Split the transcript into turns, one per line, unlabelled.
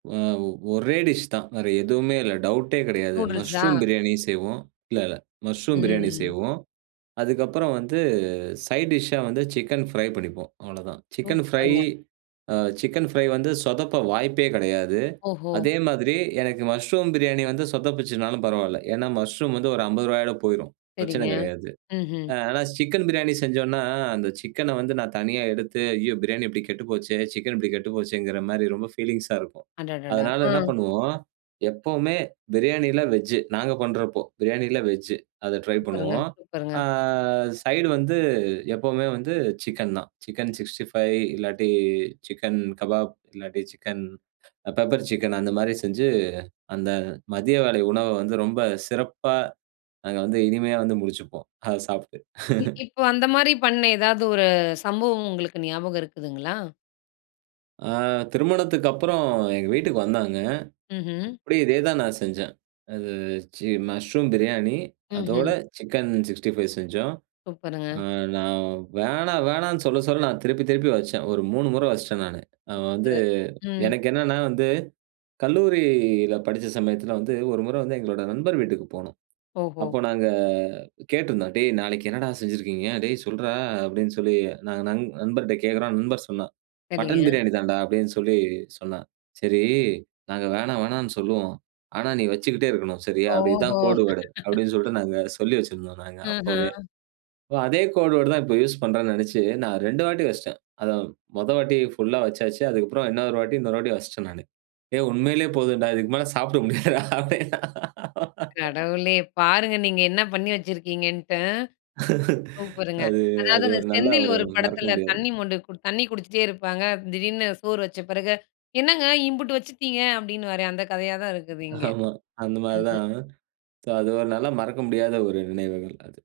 ஆ ஒரே டிஷ் தான் வேற எதுவுமே இல்ல, டவுட்டே கெடயாது
நூடுல்ஸா?
மஷ்ரூம் பிரியாணி செய்வோம். இல்ல இல்ல மஷ்ரூம் பிரியாணி
ம்.ம்.
செய்வோம். அதுக்கப்புறம் வந்து சைட் டிஷ்ஷா வந்து சிக்கன் ஃப்ரை பண்ணிப்போம் அவ்வளவுதான். சிக்கன் ஃப்ரை
சூப்பருங்க.
அ சிக்கன் ஃப்ரை வந்து சொதப்ப வாய்ப்பே கெடயாது.
ஓஹோ!
அதே மாதிரி எனக்கு மஷ்ரூம் பிரியாணி வந்து சொதப்பிச்சுனாலும் பரவால்ல. ஏன்னா மஷ்ரூம் வந்து ஒரு 50 ரூவாயோட போயிடும் பிரச்சன
சரிங்க,
கெடயாது.
ம்ஹ்ம்.
ஆ ஆனா சிக்கன் பிரியாணி செஞ்சோம்னா, அந்த சிக்கனா வந்து நான் தனியா எடுத்து, "ஐயோ பிரியாணி இப்டி கெட்டு போச்சே", சிக்கன் இப்டி கெட்டுப்போச்சேங்குற மாரி ரொம்ப ஃபீலிங்ஸா இருக்கும்.
அடடடா,
அதனால என்ன
அ.
பண்ணுவோம்? எப்பவுமே பிரியாணியில வெஜ்ஜு நாங்க பண்றப்போ, பிரியாணியில வெஜ்ஜு அத ட்ரை
சூப்பருங்க,
பண்ணுவோம்.
சூப்பருங்க.
ஆ, சைடு வந்து எப்போமே வந்து சிக்கன் தான். சிக்கன் 65 இல்லாட்டி, சிக்கன் கபாப், இல்லாட்டி சிக்கன் பெப்பர் சிக்கன் அந்த மாரி செஞ்சு, அந்த மதிய வேளை உணவ வந்து ரொம்ப சிறப்பா நாங்க வந்து இனிமையா வந்து முடிச்சுப்போம். அத சாப்ட்டு.
இப் இப்ப அந்த மாரி பண்ண, ஏதாவது ஒரு சம்பவம் உங்களுக்கு ஞாபகம் இருக்குதுங்களா?
ஆ திருமணத்துக்கப்புறம் எங்க வீட்டுக்கு வந்தாங்க.
ம்ஹ்ம்.
அப்டியே இதே தான் நான் செஞ்சேன். அது சி மஷ்ரூம் பிரியாணி அதோட
ம்ஹ்ம்.
சிக்கன் 65 செஞ்சோம்.
சூப்பருங்க.
நான் "வேணா வேணான்னு" சொல்ல சொல்ல நான் திருப்பி திருப்பி வச்சேன். ஒரு 3 முற வச்சுட்டேன் நானு. நான் வந்து
சூப்பரு, ம்.
எனக்கு என்னென்னா வந்து கல்லூரில படிச்ச சமயத்துல வந்து, 1 முற வந்து எங்களோட நண்பர் வீட்டுக்கு போனோம்.
ஓஹோ!
அப்போ நாங்க கேட்டிருந்தோம், "டேய் நாளைக்கு என்னடா செஞ்சுருக்கீங்க? டேய் சொல்றா" அப்படின்னு சொல்லி, நாங்க நண்ப நண்பர்ட்ட கேக்குறோம் நண்பர் சொன்னான். "மட்டன்
சரிங்க.
பிரியாணி தான்டா" அப்டின்னு சொல்லி சொன்னான். சரி, "நாங்க வேணா வேணானு சொல்லுவோம். ஆனா நீ வைச்சுக்கிட்டே இருக்கணும். சரியா? அப்ப இது தான்
ஓஹோ!
கோடு வேர்டு" அப்டின்னு சொல்ட்டு, நாங்க சொல்லி வைச்சுருந்தோம் நாங்க அப்போவே.
ஆஹ.
அதே கோடு வேர்டு தான் இப்போ யூஸ் பண்றான்னு நெனைச்சு நான் 2 வாட்டி வைச்சுட்டேன். அத மொத வாட்டி புல்லா வெச்சாச்சு. அதுக்கப்புறம் இன்னொரு வாட்டி இன்னொரு வாட்டி வெச்சுட்டேன் நானு. "ஏய் உண்மயிலயே போதும்டா. இதுக்கு மேல சாப்ட முடியாதுடா" அப்டின்னா.
கடவுளே! பாருங்க நீங்க என்ன பண்ணி வச்சிருக்கீங்கன்ட்டு ம். சூப்பருங்க
அது
அதாவது
அது
அந்த
ஒரு நல்ல,
செந்தில்
ஒரு
ஒரு
மறக்க
படத்துல
முடியாது.
தண்ணி மொண்டு கொடு தண்ணி குடிச்சிட்டே இருப்பாங்க, திடீர்னு சோறு வச்ச பெறகு, "என்னங்க இம்புட்டு வச்சிட்டீங்க" அப்டின்னுவாரே அந்த கதயா தான் இருக்குது இங்கே.
ஆமா. அந்த மாரி
ம்ஹ்ம்.
தான். சோ அது ஒரு நல்ல மறக்க முடியாத ஒரு நினைவுகள் அது.